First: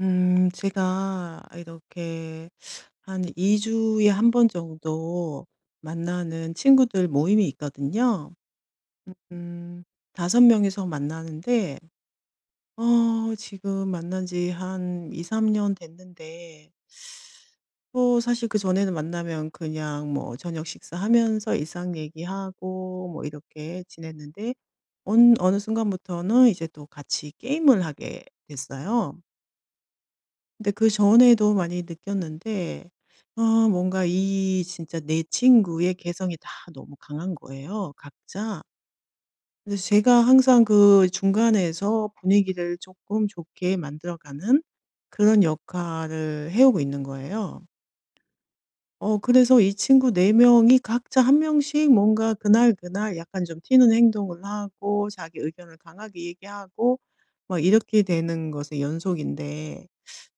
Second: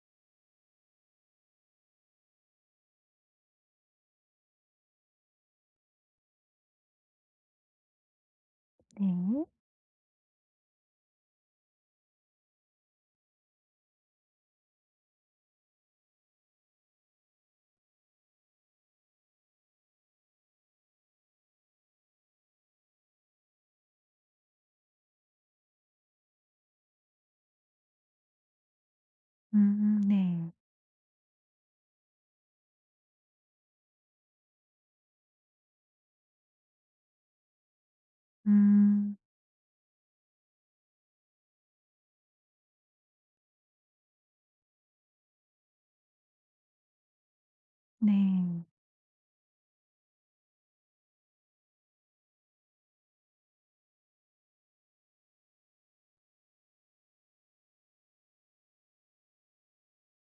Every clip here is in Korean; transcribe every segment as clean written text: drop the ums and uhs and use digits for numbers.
제가 이렇게 한 2주에 한 번 정도 만나는 친구들 모임이 있거든요. 네. 음, 다섯 명이서 만나는데, 지금 만난 지 한 2, 3년 됐는데, 또 사실 그 전에는 만나면 그냥 뭐 저녁 식사하면서 일상 얘기하고 뭐 이렇게 지냈는데, 어느 순간부터는 이제 또 같이 게임을 하게 됐어요. 네. 근데 그전에도 많이 느꼈는데 어 뭔가 이 진짜 내 친구의 개성이 다 너무 강한 거예요 각자. 음 그래서 제가 항상 그 중간에서 분위기를 조금 좋게 만들어 가는 그런 역할을 해 오고 있는 거예요. 네. 그래서 이 친구 4 명이 각자 한 명씩 뭔가 그날 그날 약간 좀 튀는 행동을 하고 자기 의견을 강하게 얘기하고 막 이렇게 되는 것의 연속인데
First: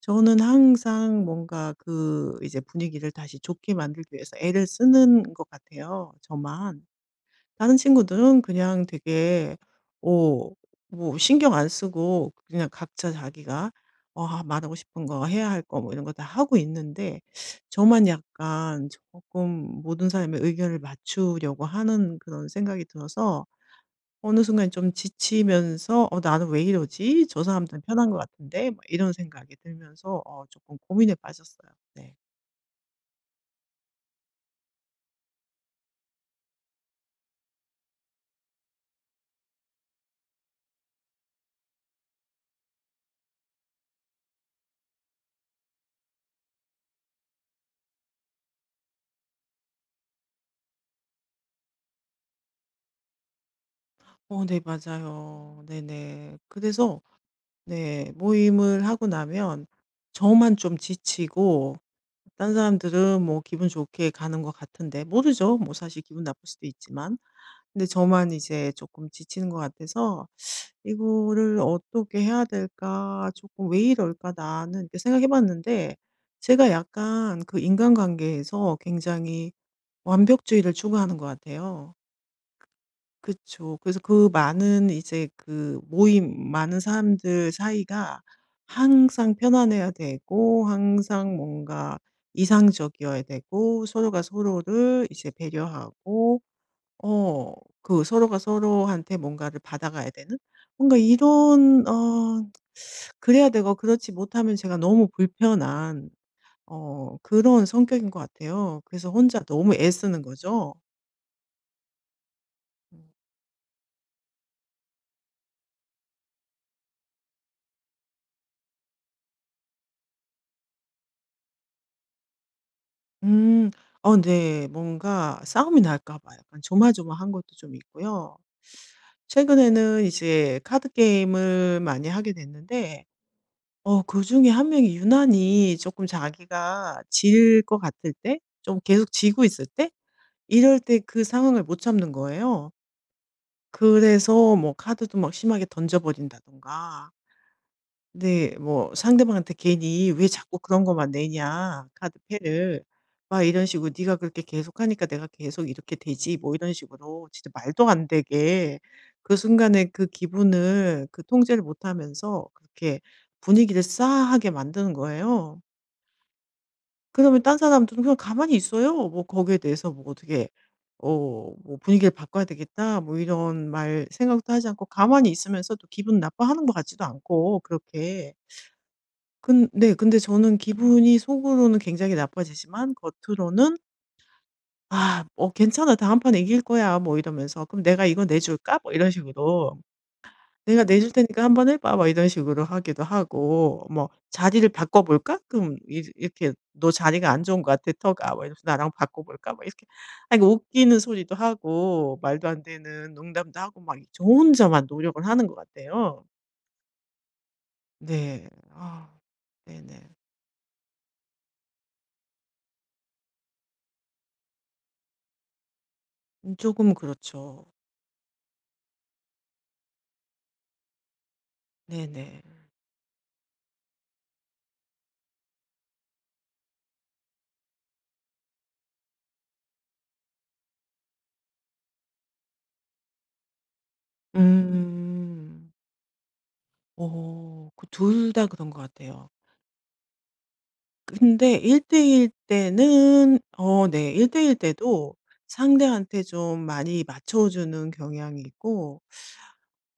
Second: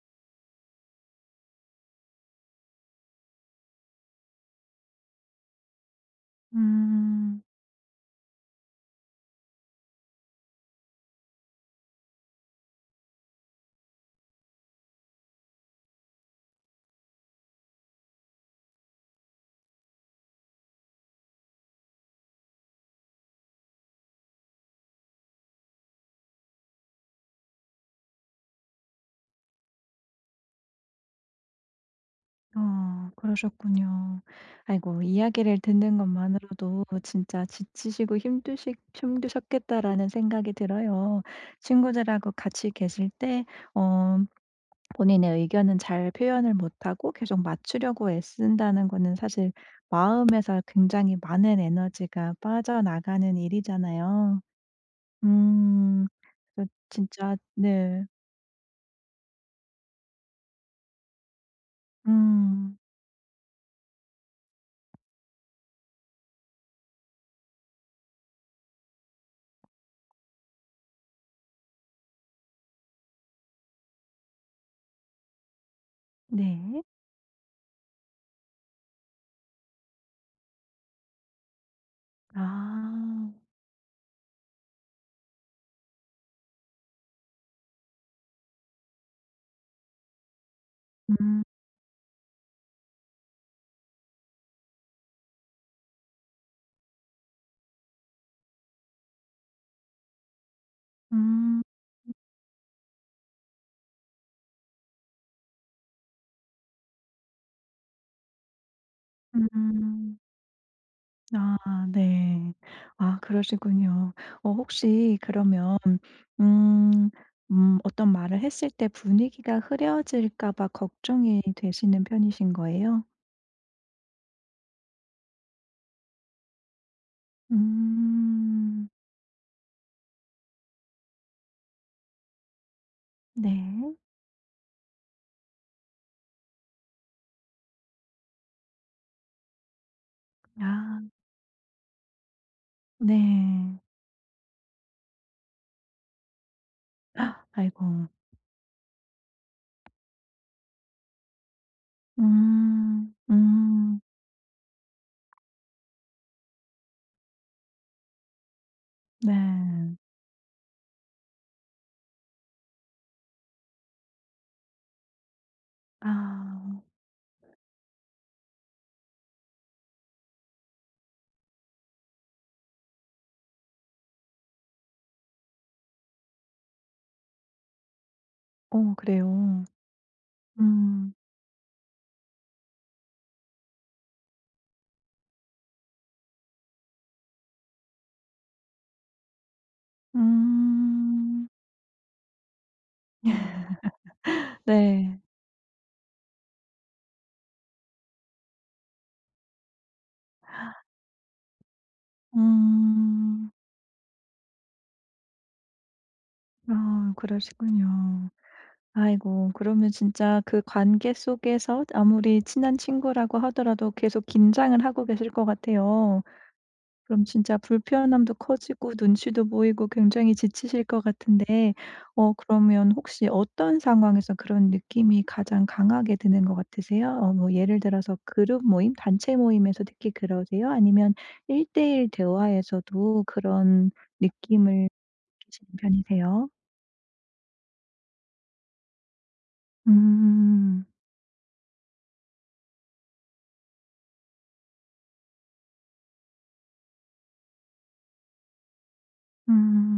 저는 항상 뭔가 그 이제 분위기를 다시 좋게 만들기 위해서 애를 쓰는 것 같아요, 저만. 음. 다른 친구들은 그냥 되게 오 뭐 신경 안 쓰고 그냥 각자 자기가 말하고 싶은 거 해야 할 거 뭐 이런 거 다 하고 있는데 저만 약간 조금 모든 사람의 의견을 맞추려고 하는 그런 생각이 들어서 어느 순간 좀 지치면서 '어 나는 왜 이러지? 저 사람들은 편한 것 같은데.' 막 이런 생각이 들면서 어금 고민에 빠졌어요. 네. 어 그러셨군요. 아이고 이야기를 듣는 것만으로도 진짜 '지치시고 힘드시 힘드셨겠다.'라는 생각이 들어요. 친구들하고 같이 계실 때 어 본인의 의견은 잘 표현을 못하고 계속 맞추려고 애쓴다는 거는 사실 마음에서 굉장히 많은 에너지가 빠져나가는 일이잖아요. 네 맞아요. 음. 네네. 그래서 그래서 진짜 네. 네. 모임을 하고 나면 저만 좀 지치고 딴 음. 사람들은 뭐 기분 좋게 가는 것 같은데 모르죠. 뭐 사실 기분 나쁠 수도 있지만. 근데 저만 이제 조금 지치는 것 같아서 '이거를 어떻게 해야 될까? 조금 왜 이럴까 나는?' 이렇게 생각해 봤는데 제가 네. 약간 그 인간관계에서 굉장히 완벽주의를 추구하는 것 같아요. 아. 그쵸. 그래서 그 많은 이제 그 모임, 많은 사람들 사이가 항상 편안해야 되고 항상 음. 뭔가 이상적이어야 되고 서로가 서로를 이제 배려하고 어 그 서로가 서로한테 뭔가를 받아가야 되는 뭔가 음. 이런 그래야 되고 그렇지 못하면 제가 너무 불편한 그런 성격인 것 같아요. 그래서 혼자 너무 음. 애쓰는 거죠. 아 네. 음. 아 그러시군요. 어 혹시 그러면 음 어떤 말을 했을 때 분위기가 흐려질까 봐 걱정이 되시는 편이신 거예요? 음. 네. 뭔가 싸움이 날까 봐 약간 조마조마한 것도 좀 있고요. 음. 최근에는 이제 카드 게임을 많이 하게 됐는데 네. 그중에 한 명이 유난히 조금 자기가 질 것 같을 때 좀 계속 지고 있을 때 이럴 때 아 그 상황을 못 참는 거예요. 네. 그래서 뭐 카드도 막 심하게 던져 버린다든가 아이고. 아 아이고. 네. 뭐 상대방한테 괜히 "왜 자꾸 그런 것만 내냐 카드패를." 음. 막 이런 식으로 음. "네가 그렇게 계속하니까 내가 계속 이렇게 되지." 뭐 이런 식으로 진짜 말도 안 되게 그 순간에 네. 그 기분을 그 통제를 못 하면서 그렇게 분위기를 싸하게 만드는 거예요. 아. 그러면 딴 사람들은 그냥 가만히 있어요. 뭐 거기에 대해서 뭐 어떻게 뭐 '분위기를 바꿔야 되겠다.' 뭐 이런 말 생각도 하지 않고 가만히 있으면서 또 기분 나빠하는 것 같지도 않고 그렇게. 오 그래요. 근 네. 근데 저는 음. 기분이 속으로는 굉장히 나빠지지만 겉으로는 '아 뭐 괜찮아. 다음 판 이길 거야.' 뭐 이러면서 '그럼 내가 이거 내줄까?' 뭐 이런 식으로 '내가 내줄 테니까 음. 한번 해 봐.' 뭐 이런 식으로 하기도 하고 뭐 "자리를 바꿔 네. 볼까?" 그럼 이 이렇게 "너 자리가 안 좋은 것 같아 터가." 뭐 이러면서 "나랑 바꿔 볼까?" 뭐 이렇게 아이 웃기는 소리도 하고 말도 안 되는 음. 농담도 하고 막 저 혼자만 노력을 하는 것 같아요. 아 그러시군요. 네. 아 아이고 그러면 네네. 진짜 그 관계 속에서 아무리 친한 친구라고 하더라도 계속 긴장을 하고 계실 것 같아요. 조금 그럼 진짜 그렇죠. 불편함도 커지고 눈치도 보이고 굉장히 지치실 것 같은데 어 네네. 그러면 혹시 어떤 상황에서 그런 느낌이 가장 강하게 드는 것 같으세요? 어 뭐 예를 들어서 그룹 모임, 단체 모임에서 특히 그러세요? 아니면 1:1 대화에서도 그런 느낌을 느끼시는 음. 편이세요? 어. 그 둘 다 그런 것 같아요. 음. 근데 1대 1 때는 네 일대일 때도 상대한테 좀 많이 맞춰주는 경향이 있고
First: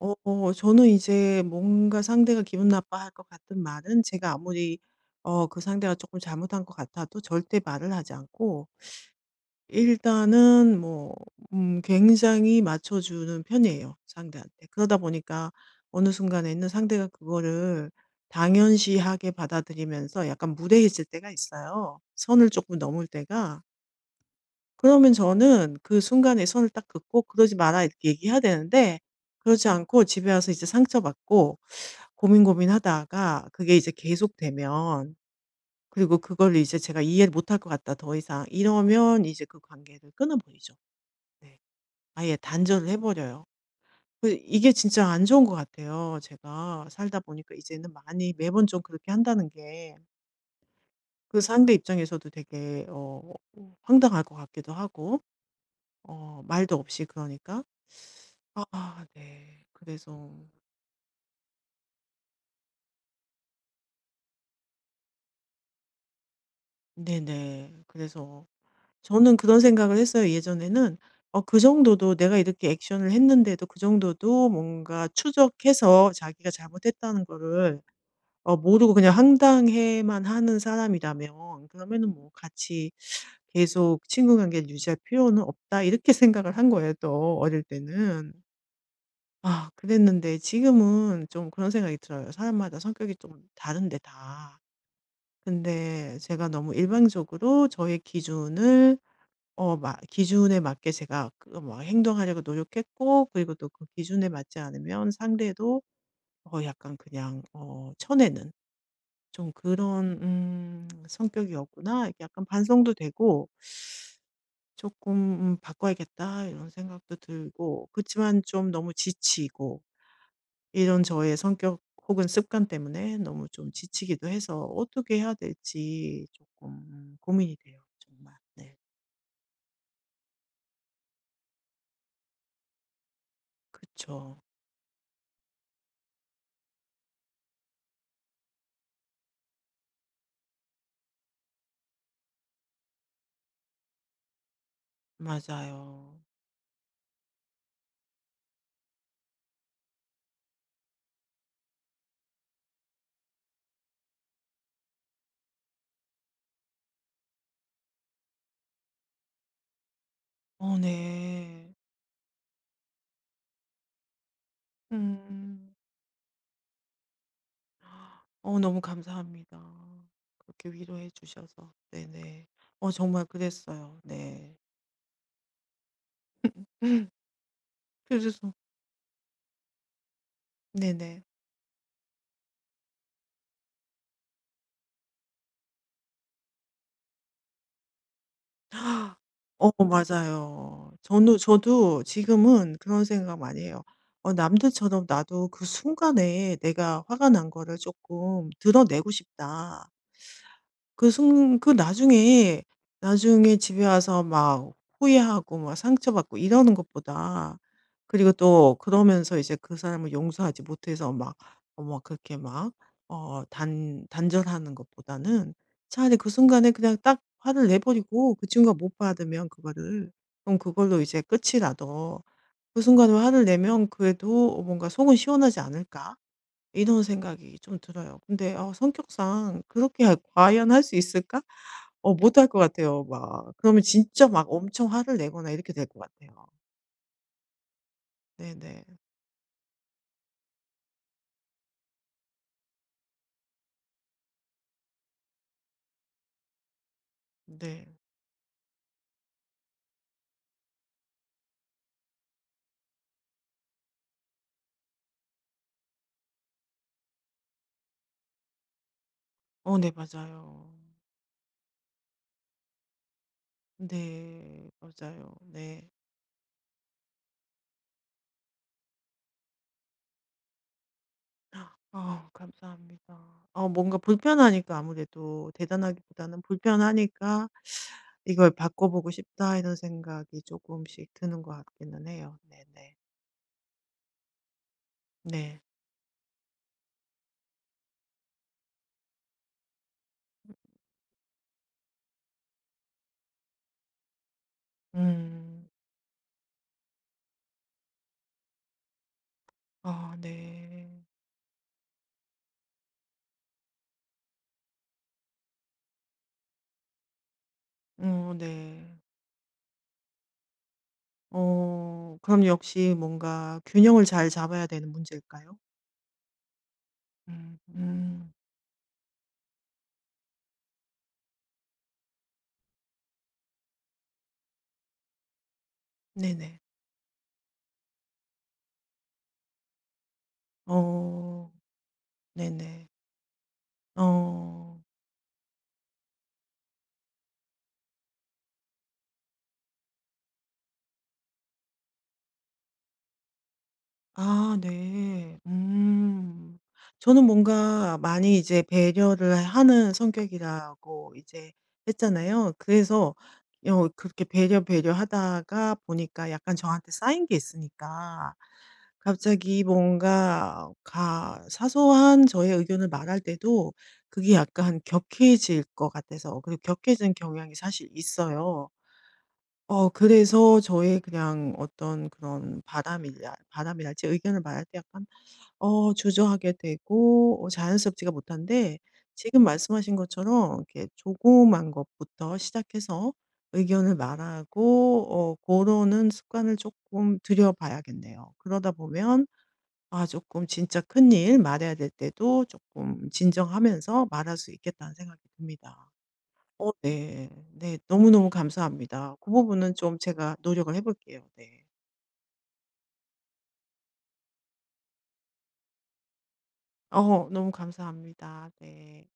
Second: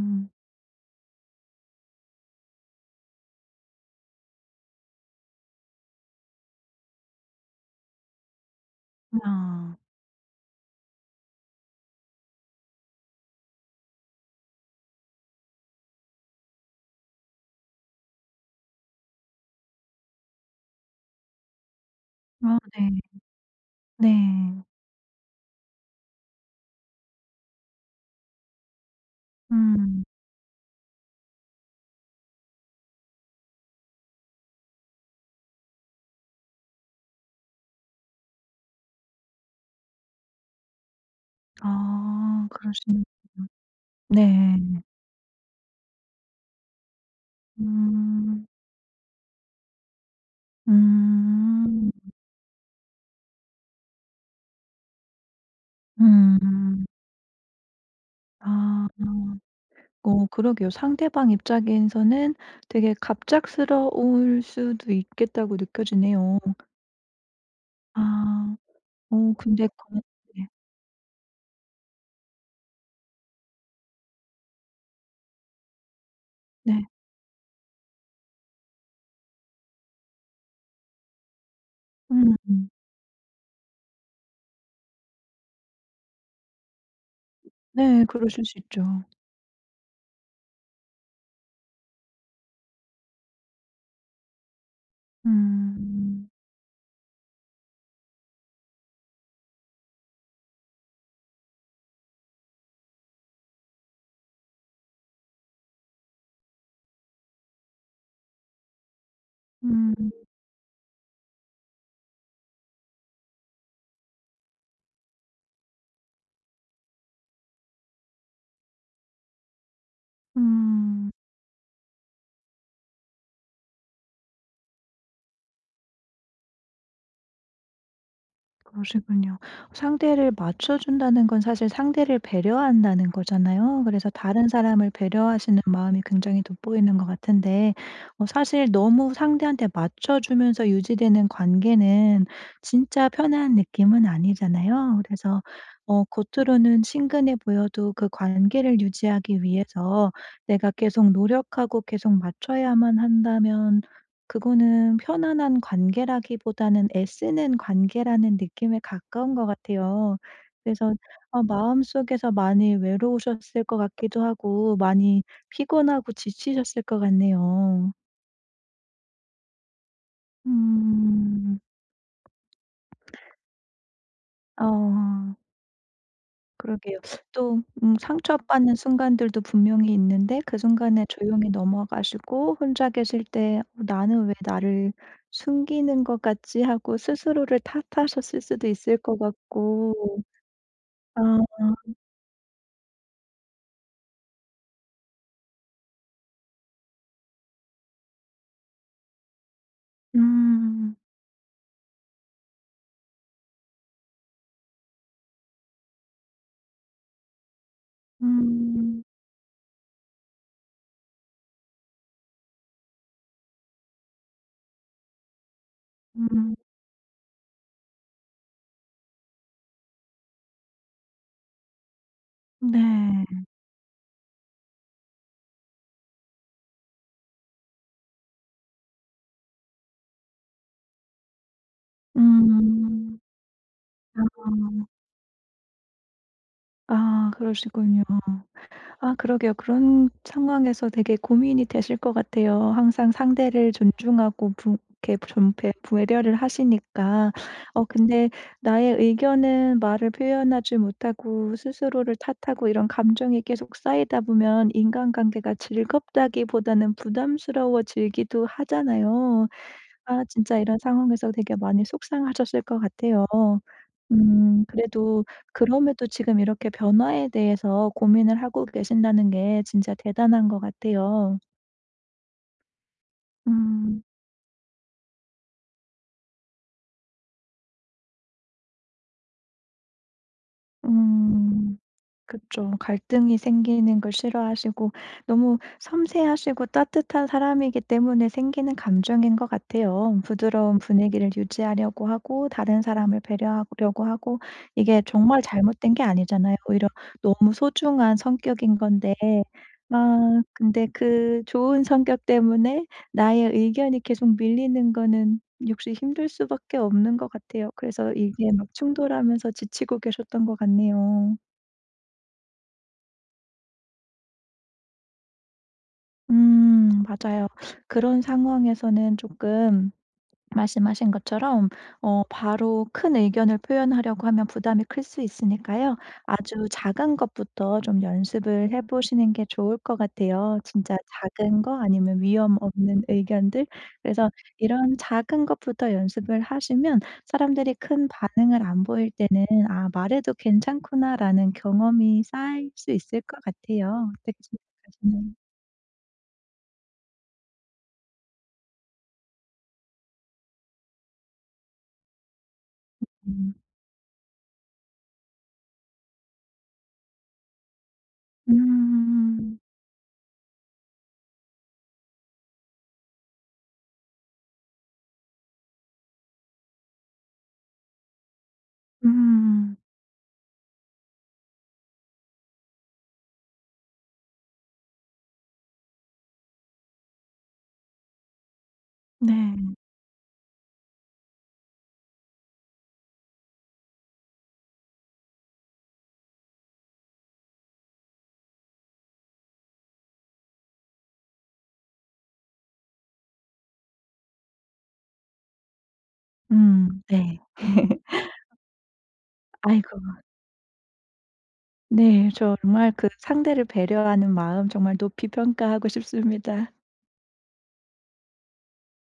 저는 이제 뭔가 상대가 기분 나빠할 것 같은 말은 제가 아무리 그 상대가 조금 잘못한 것 같아도 절대 말을 하지 않고 아. 일단은 뭐 굉장히 맞춰주는 편이에요, 상대한테. 그러다 보니까 어느 순간에는 상대가 그거를 당연시하게 받아들이면서 약간 무례해질 때가 있어요. 선을 아 조금 네. 넘을 때가. 네. 그러면 저는 그 순간에 선을 딱 긋고 "그러지 마라." 이렇게 얘기해야 되는데 그렇지 음. 않고 집에 와서 이제 상처받고 고민 고민하다가 그게 이제 계속되면 그리고 그걸 이제 제가 이해를 못할 것 같다 더 이상. 이러면 이제 그 관계를 끊어버리죠. 네. 아예 아 단절을 해 버려요. 그러시는군요. 그 이게 네. 진짜 안 좋은 것 같아요. 제가 살다 보니까 이제는 많이 음. 매번 좀 그렇게 한다는 게 그 상대 음. 입장에서도 되게 황당할 것 같기도 하고 말도 음. 없이 그러니까. 아 아. 아, 네. 어 그래서 그러게요. 상대방 입장에서는 되게 갑작스러울 수도 있겠다고 느껴지네요. 네네. 그래서 아. 어 저는 그런 근데 생각을 그 했어요 네. 예전에는. 그 정도도 내가 이렇게 액션을 했는데도 그 정도도 뭔가 추적해서 자기가 네. 잘못했다는 거를 모르고 그냥 황당해만 하는 사람이라면 그러면은 뭐 음. '같이 계속 친구 관계를 유지할 필요는 없다.' 이렇게 생각을 한 거예요 또 어릴 네. 때는. 그러실 수 있죠. 아 그랬는데 지금은 좀 그런 생각이 들어요. 사람마다 성격이 좀 다른데 다. 근데 음. 제가 너무 일방적으로 저의 기준을 어 마 기준에 맞게 제가 그막 행동하려고 노력했고 그리고 또 그 기준에 맞지 않으면 상대도 약간 그냥 쳐내는 좀 음. 그런 '성격이었구나.' 이렇게 약간 반성도 되고 조금 '바꿔야겠다.' 이런 생각도 들고 그치만 좀 너무 지치고 이런 음. 저의 성격 혹은 습관 때문에 너무 좀 지치기도 해서 어떻게 해야 될지 조금 고민이 돼요 정말. 네. 그러시군요. 상대를 맞춰준다는 건 사실 상대를 배려한다는 거잖아요. 그래서 그쵸. 다른 사람을 배려하시는 마음이 굉장히 돋보이는 것 같은데, 어, 사실 너무 상대한테 맞춰주면서 유지되는 관계는 진짜 편한 느낌은 아니잖아요. 그래서 어, 맞아요. 겉으로는 친근해 보여도 그 관계를 유지하기 위해서 내가 계속 노력하고 계속 맞춰야만 한다면 그거는 편안한 관계라기보다는 애쓰는 관계라는 느낌에 가까운 것 같아요. 그래서 어 네. 마음속에서 많이 외로우셨을 것 같기도 하고 많이 음. 피곤하고 지치셨을 것 같네요. 너무 감사합니다. 그렇게 위로해 음. 주셔서. 네네. 정말 그랬어요. 네. 어 그러게요. 또 그래서 상처받는 순간들도 분명히 있는데 그 순간에 네네. 조용히 넘어가시고 혼자 계실 때 '어 나는 왜 나를 숨기는 것 같지?' 하고 스스로를 탓하셨을 수도 있을 것 같고 맞아요. 저는 아. 저도 지금은 그런 생각 많이 해요. 남들처럼 나도 그 순간에 내가 화가 난 거를 조금 드러내고 싶다. 음. 그 순 그 나중에 집에 와서 막 후회하고 막 상처받고 이러는 것보다 그리고 또 음. 그러면서 이제 그 사람을 용서하지 못해서 막 막 그렇게 막 단 단절하는 것보다는 차라리 그 음. 순간에 그냥 딱 화를 내 버리고 그 친구가 못 받으면 그거를 그럼 그걸로 이제 끝이라도 그 순간에 네. 화를 내면 그래도 뭔가 속은 시원하지 않을까? 이런 생각이 좀 들어요. 근데 성격상 그렇게 할 과연 할 수 있을까? 못할 것 같아요 음. 막. 그러면 아. 진짜 막 엄청 화를 내거나 이렇게 될 것 같아요. 아 그러시군요. 네네. 아 그러게요. 그런 상황에서 되게 고민이 되실 것 같아요. 항상 상대를 존중하고 부 이렇게 존폐 배려를 하시니까. 어 네. 근데 나의 의견은 말을 표현하지 못하고 스스로를 탓하고 이런 감정이 계속 쌓이다 보면 인간관계가 즐겁다기보다는 부담스러워지기도 하잖아요. 네 아 진짜 맞아요. 이런 상황에서 되게 많이 속상하셨을 것 같아요. 네. 그래도 맞아요. 네. 그럼에도 지금 이렇게 변화에 대해서 고민을 하고 계신다는 게 진짜 대단한 것 같아요. 아 감사합니다. 뭔가 음. 불편하니까 아무래도 대단하기보다는 불편하니까 '이걸 바꿔보고 싶다.' 이런 생각이 조금씩 드는 것 음. 같기는 해요. 그쵸. 네네. 갈등이 생기는 걸 싫어하시고 너무 네. 섬세하시고 따뜻한 사람이기 때문에 생기는 감정인 것 같아요. 부드러운 분위기를 유지하려고 하고 다른 사람을 배려하려고 하고 이게 정말 음. 잘못된 게 아니잖아요. 오히려 너무 소중한 성격인 건데 아 아 근데 네. 그 좋은 성격 때문에 나의 의견이 계속 밀리는 거는 역시 힘들 수밖에 없는 것 같아요. 그래서 이게 막 네. 충돌하면서 지치고 계셨던 것 같네요. 그럼 역시 뭔가 균형을 잘 잡아야 되는 문제일까요? 맞아요. 음. 그런 음. 상황에서는 조금 말씀하신 것처럼 어 바로 큰 의견을 표현하려고 하면 부담이 클 수 있으니까요. 네네. 아주 작은 것부터 좀 연습을 해 보시는 게 좋을 것 같아요. 진짜 어. 작은 거 아니면 위험 네네. 없는 의견들. 그래서 어. 이런 작은 것부터 연습을 하시면 사람들이 큰 반응을 안 보일 때는 '아 말해도 괜찮구나.'라는 경험이 쌓일 수 있을 것 같아요. 어떻게 아 생각하시나요? 네. 음. 저는 뭔가 많이 이제 배려를 하는 성격이라고 이제 했잖아요. 그래서 음. 그렇게 배려하다가 보니까 약간 저한테 쌓인 게 있으니까 음. 갑자기 뭔가 가 사소한 저의 의견을 말할 때도 그게 약간 격해질 것 같아서 그리고 격해진 경향이 사실 있어요. 음. 그래서 저의 그냥 어떤 그런 바람이랄지 의견을 말할 때 약간 주저하게 되고 자연스럽지가 못한데 지금 네. 말씀하신 것처럼 이렇게 조그만 것부터 시작해서 의견을 말하고 고러는 습관을 조금 들여 봐야겠네요. 그러다 보면 아 조금 진짜 큰일 말해야 될 때도 조금 진정하면서 말할 수 있겠다는 생각이 듭니다. 네. 네. 네. 너무너무 감사합니다. 그 부분은 아이고 좀 제가 노력을 해 볼게요. 네. 네. 정말 그 상대를 배려하는 마음 정말 높이 평가하고 싶습니다. 너무 감사합니다. 네.